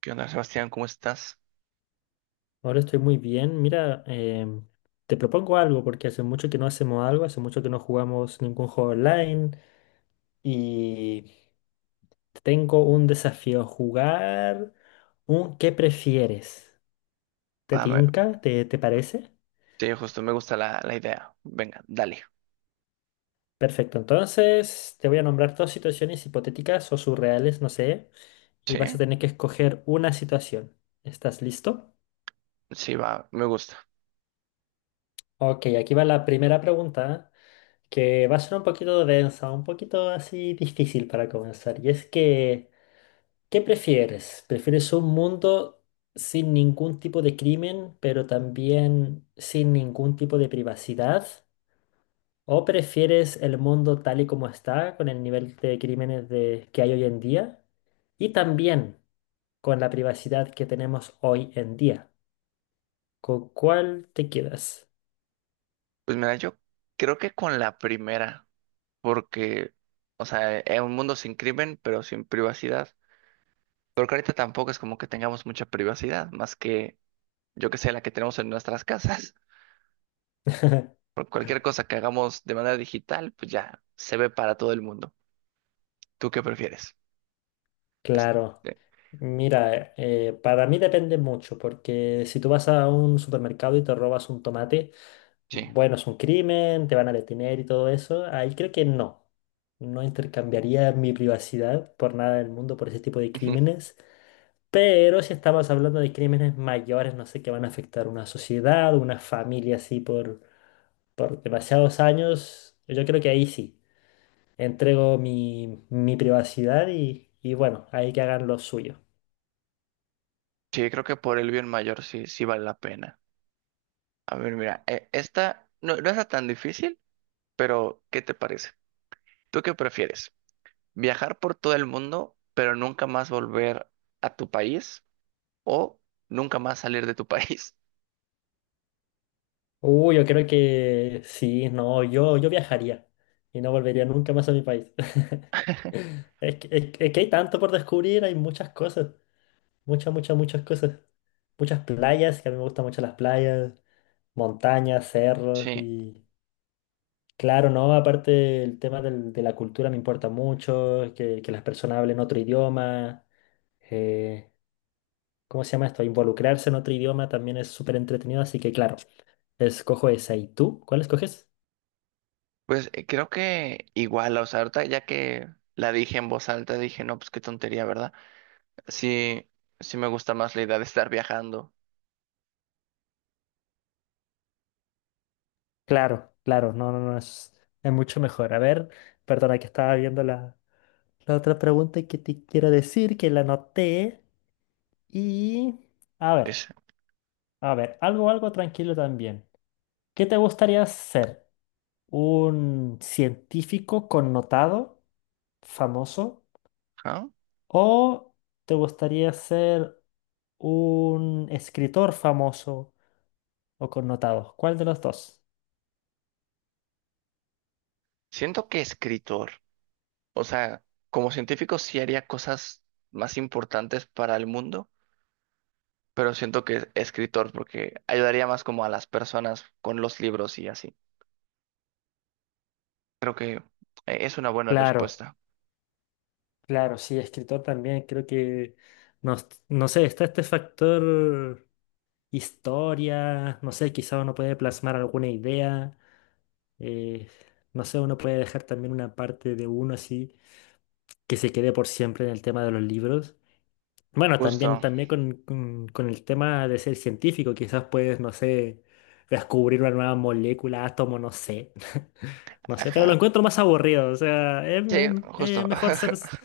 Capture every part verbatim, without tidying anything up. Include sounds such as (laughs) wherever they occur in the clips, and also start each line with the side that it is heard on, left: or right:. right: ¿Qué onda, Sebastián? ¿Cómo estás?
left: Ahora estoy muy bien. Mira, em, te propongo algo porque hace mucho que no hacemos algo, hace mucho que no jugamos ningún juego online y tengo un desafío, jugar un ¿qué prefieres? ¿Te
right: Va, me-
left: tinca? ¿Te, te parece?
right: sí, justo me gusta la, la idea. Venga, dale.
left: Perfecto, entonces te voy a nombrar dos situaciones hipotéticas o surreales, no sé, y vas a
right: Sí,
left: tener que escoger una situación. ¿Estás listo?
right: sí, va, me gusta.
left: Ok, aquí va la primera pregunta, que va a ser un poquito densa, un poquito así difícil para comenzar. Y es que, ¿qué prefieres? ¿Prefieres un mundo sin ningún tipo de crimen, pero también sin ningún tipo de privacidad? ¿O prefieres el mundo tal y como está, con el nivel de crímenes de- que hay hoy en día? Y también con la privacidad que tenemos hoy en día. ¿Con cuál te quedas?
right: Pues mira, yo creo que con la primera, porque, o sea, es un mundo sin crimen, pero sin privacidad. Porque ahorita tampoco es como que tengamos mucha privacidad, más que, yo que sé, la que tenemos en nuestras casas. (laughs) Por cualquier cosa que hagamos de manera digital, pues ya se ve para todo el mundo. ¿Tú qué prefieres?
left: Claro.
right: Sí.
left: Mira, eh, para mí depende mucho, porque si tú vas a un supermercado y te robas un tomate,
right: Sí.
left: bueno, es un crimen, te van a detener y todo eso. Ahí creo que no. No intercambiaría mi privacidad por nada del mundo por ese tipo de
right: Ujú.
left: crímenes. Pero si estamos hablando de crímenes mayores, no sé, que van a afectar una sociedad, una familia así por, por demasiados años, yo creo que ahí sí. Entrego mi, mi privacidad y, y bueno, ahí que hagan lo suyo.
right: Sí, creo que por el bien mayor sí, sí vale la pena. A ver, mira, eh, esta no, no es tan difícil, pero ¿qué te parece? ¿Tú qué prefieres? ¿Viajar por todo el mundo, pero nunca más volver a tu país o nunca más salir de tu país? (laughs)
left: Uh, yo creo que sí, no, yo, yo viajaría y no volvería nunca más a mi país. (laughs) Es que, es que es que hay tanto por descubrir, hay muchas cosas, muchas, muchas, muchas cosas. Muchas playas, que a mí me gustan mucho las playas, montañas, cerros
right: Sí,
left: y... Claro, ¿no? Aparte el tema del- de la cultura me importa mucho, que, que las personas hablen otro idioma, eh, ¿cómo se llama esto? Involucrarse en otro idioma también es súper entretenido, así que claro, escojo esa. ¿Y tú? ¿Cuál escoges?
right: pues eh, creo que igual, o sea, ahorita ya que la dije en voz alta, dije, no, pues qué tontería, ¿verdad? Sí, sí me gusta más la idea de estar viajando.
left: Claro, claro, no, no, no, es, es mucho mejor. A ver, perdona que estaba viendo la, la otra pregunta que te quiero decir, que la anoté. Y, a ver,
right: Es-
left: a ver, algo, algo tranquilo también. ¿Qué te gustaría ser? ¿Un científico connotado, famoso?
right: ¿Ah?
left: ¿O te gustaría ser un escritor famoso o connotado? ¿Cuál de los dos?
right: Siento que escritor, o sea, como científico sí haría cosas más importantes para el mundo, pero siento que escritor porque ayudaría más como a las personas con los libros y así. Creo que eh, es una buena
left: Claro.
right: respuesta.
left: Claro, sí, escritor también, creo que, no, no sé, está este factor historia, no sé, quizá uno puede plasmar alguna idea, eh, no sé, uno puede dejar también una parte de uno así que se quede por siempre en el tema de los libros. Bueno, también,
right: Justo.
left: también con, con- con el tema de ser científico, quizás puedes, no sé, descubrir una nueva molécula, átomo, no sé. No sé, pero lo
right: Ajá.
left: encuentro más aburrido. O sea, es,
right: Sí,
left: es-
right: justo.
left: es mejor ser.
right: (laughs)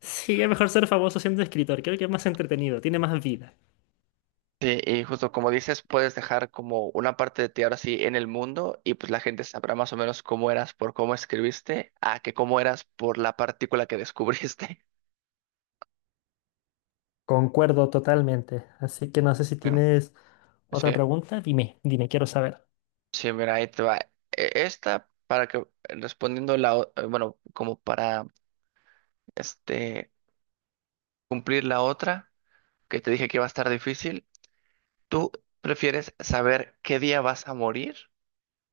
left: Sí, es mejor ser famoso siendo escritor. Creo que es más entretenido, tiene más vida.
right: Sí, y justo como dices, puedes dejar como una parte de ti ahora sí en el mundo y pues la gente sabrá más o menos cómo eras por cómo escribiste a que cómo eras por la partícula que descubriste. (laughs)
left: Concuerdo totalmente. Así que no sé si
right: Mm.
left: tienes otra
right: Sí,
left: pregunta. Dime, dime, quiero saber.
right: sí, mira, ahí te va. E- Esta, para que respondiendo la, o- eh, bueno, como para este cumplir la otra, que te dije que iba a estar difícil. ¿Tú prefieres saber qué día vas a morir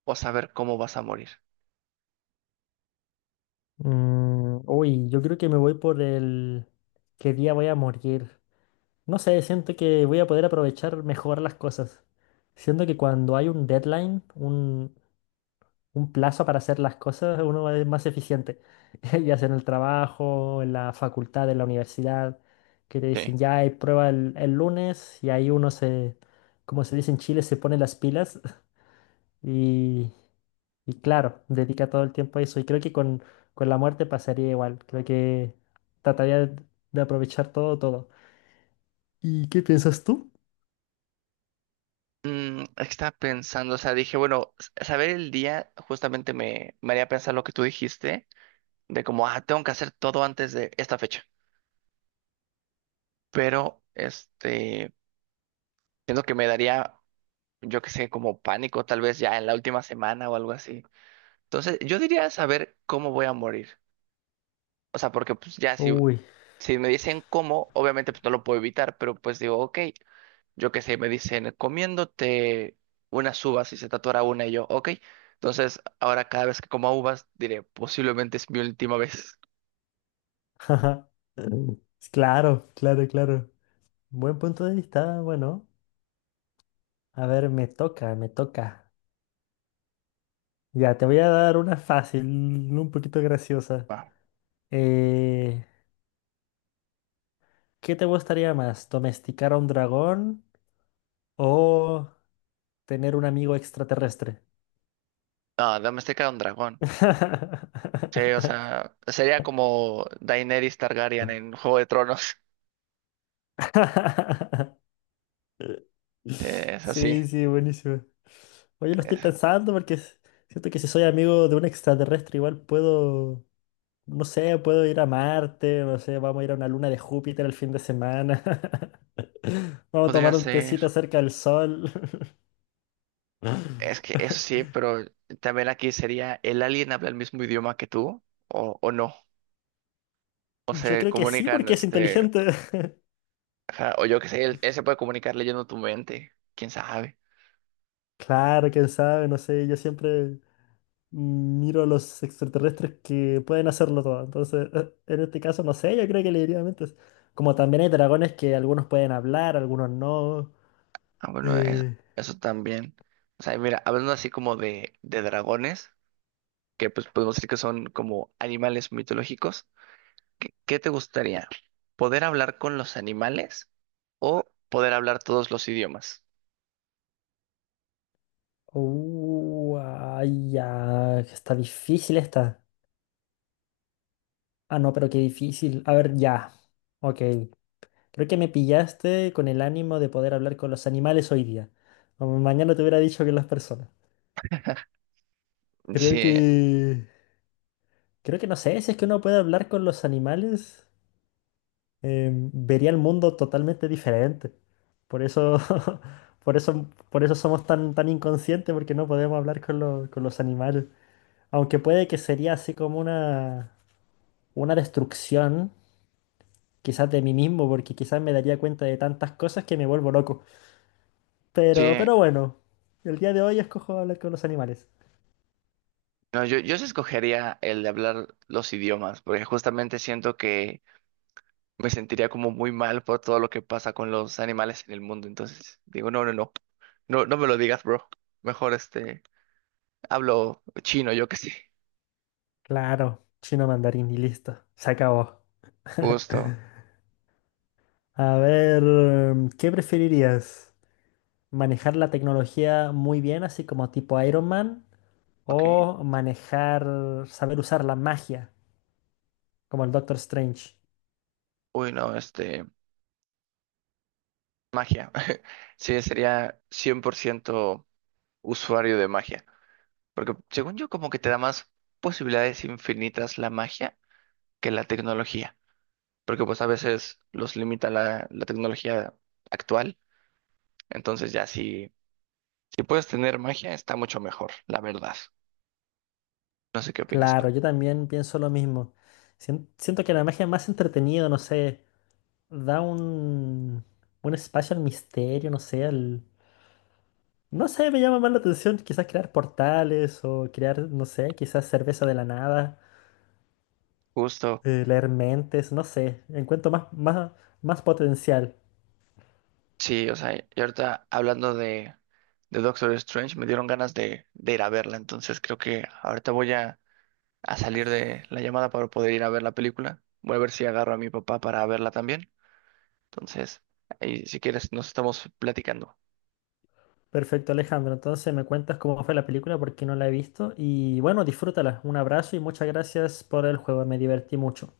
right: o saber cómo vas a morir?
left: Mm, uy, yo creo que me voy por el qué día voy a morir. No sé, siento que voy a poder aprovechar mejor las cosas. Siento que cuando hay un deadline, un plazo para hacer las cosas, uno es más eficiente. (laughs) Ya sea en el trabajo, en la facultad, en la universidad, que te dicen
right: Sí.
left: ya hay prueba el, el lunes y ahí uno se, como se dice en Chile, se pone las pilas (laughs) y, y claro, dedica todo el tiempo a eso. Y creo que con, con la muerte pasaría igual. Creo que trataría de, de aprovechar todo, todo. ¿Y qué piensas tú?
right: Mm, estaba pensando, o sea, dije, bueno, s- saber el día justamente me, me haría pensar lo que tú dijiste, de como, ah, tengo que hacer todo antes de esta fecha. Pero, este, siento que me daría, yo qué sé, como pánico, tal vez ya en la última semana o algo así. Entonces, yo diría saber cómo voy a morir. O sea, porque pues ya si,
left: Uy,
right: si me dicen cómo, obviamente pues no lo puedo evitar, pero pues digo, ok, yo qué sé, me dicen comiéndote unas uvas y se tatuará una y yo, ok. Entonces, ahora cada vez que coma uvas diré, posiblemente es mi última vez.
left: (laughs) jaja. Claro, claro, claro. Buen punto de vista, bueno. A ver, me toca, me toca. Ya, te voy a dar una fácil, un poquito graciosa.
right: Ah.
left: Eh, ¿qué te gustaría más? ¿Domesticar a un dragón o tener un amigo extraterrestre?
right: Ah, Domestika era un dragón. Sí, o
left: (laughs)
right: sea, sería como Daenerys Targaryen en Juego de Tronos. (laughs) Eh, Es así.
left: Sí, sí, buenísimo. Oye, lo estoy
right: Eh,
left: pensando porque s- siento que si soy amigo de un extraterrestre, igual puedo, no sé, puedo ir a Marte, no sé, vamos a ir a una luna de Júpiter el fin de semana. Vamos a
right: Podría
left: tomar un
right: ser.
left: tecito cerca del sol.
right: Es que eso sí, pero también aquí sería, ¿el alien habla el mismo idioma que tú? ¿O, o no? o
left: Yo
right: se
left: creo que sí,
right: comunican,
left: porque es
right: este,
left: inteligente. (laughs)
right: Ajá, o yo qué sé, él, él se puede comunicar leyendo tu mente, quién sabe.
left: Claro, quién sabe, no sé. Yo siempre miro a los extraterrestres que pueden hacerlo todo. Entonces, (laughs) eh, en este caso, no sé, yo creo que le diría mentes. Como también hay dragones que algunos pueden hablar, algunos no.
right: Ah, bueno, es-
left: Eh,
right: eso también. O sea, mira, hablando así como de, de dragones, que pues podemos decir que son como animales mitológicos, ¿qué, ¿qué te gustaría? ¿Poder hablar con los animales o poder hablar todos los idiomas?
left: uh, ay, ya. Está difícil esta. Ah, no, pero qué difícil. A ver, ya. Ok. Creo que me pillaste con el ánimo de poder hablar con los animales hoy día. O mañana te hubiera dicho que las personas. Creo
right: Sí,
left: que... Creo que no sé, si es que uno puede hablar con los animales, em, vería el mundo totalmente diferente. Por eso, (laughs) por eso, por eso somos tan, tan inconscientes, porque no podemos hablar con, lo- con los animales. Aunque puede que sería así como una, una destrucción, quizás de mí mismo, porque quizás me daría cuenta de tantas cosas que me vuelvo loco. Pero,
right: sí.
left: pero bueno, el día de hoy escojo hablar con los animales.
right: No, yo, yo sí escogería el de hablar los idiomas, porque justamente siento que me sentiría como muy mal por todo lo que pasa con los animales en el mundo. Entonces, digo, no, no, no, no, no me lo digas, bro. Mejor este, hablo chino, yo qué sé.
left: Claro, chino mandarín y listo, se acabó. (laughs)
right: Justo,
left: A ver, em, ¿qué preferirías? ¿Manejar la tecnología muy bien, así como tipo Iron Man?
right: ok.
left: ¿O manejar, saber usar la magia, como el Doctor Strange?
right: Uy, no, este, magia. (laughs) Sí, sería cien por ciento usuario de magia. Porque según yo, como que te da más posibilidades infinitas la magia que la tecnología. Porque pues a veces los limita la, la tecnología actual. Entonces ya si, si puedes tener magia, está mucho mejor, la verdad. No sé qué opinas tú.
left: Claro, yo también pienso lo mismo. Sien- Siento que la magia es más entretenida, no sé, da un, un espacio al misterio, no sé, no sé, me llama más la atención quizás crear portales o crear, no sé, quizás cerveza de la nada,
right: Justo,
left: eh, leer mentes, no sé. Encuentro más, más, más potencial.
right: sí, o sea, y ahorita hablando de, de Doctor Strange, me dieron ganas de, de ir a verla, entonces creo que ahorita voy a, a salir de la llamada para poder ir a ver la película. Voy a ver si agarro a mi papá para verla también. Entonces, ahí si quieres, nos estamos platicando.
left: Perfecto, Alejandro. Entonces me cuentas cómo fue la película porque no la he visto. Y bueno, disfrútala. Un abrazo y muchas gracias por el juego. Me divertí mucho.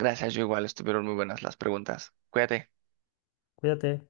right: Gracias, yo igual, estuvieron muy buenas las preguntas. Cuídate.
left: Cuídate.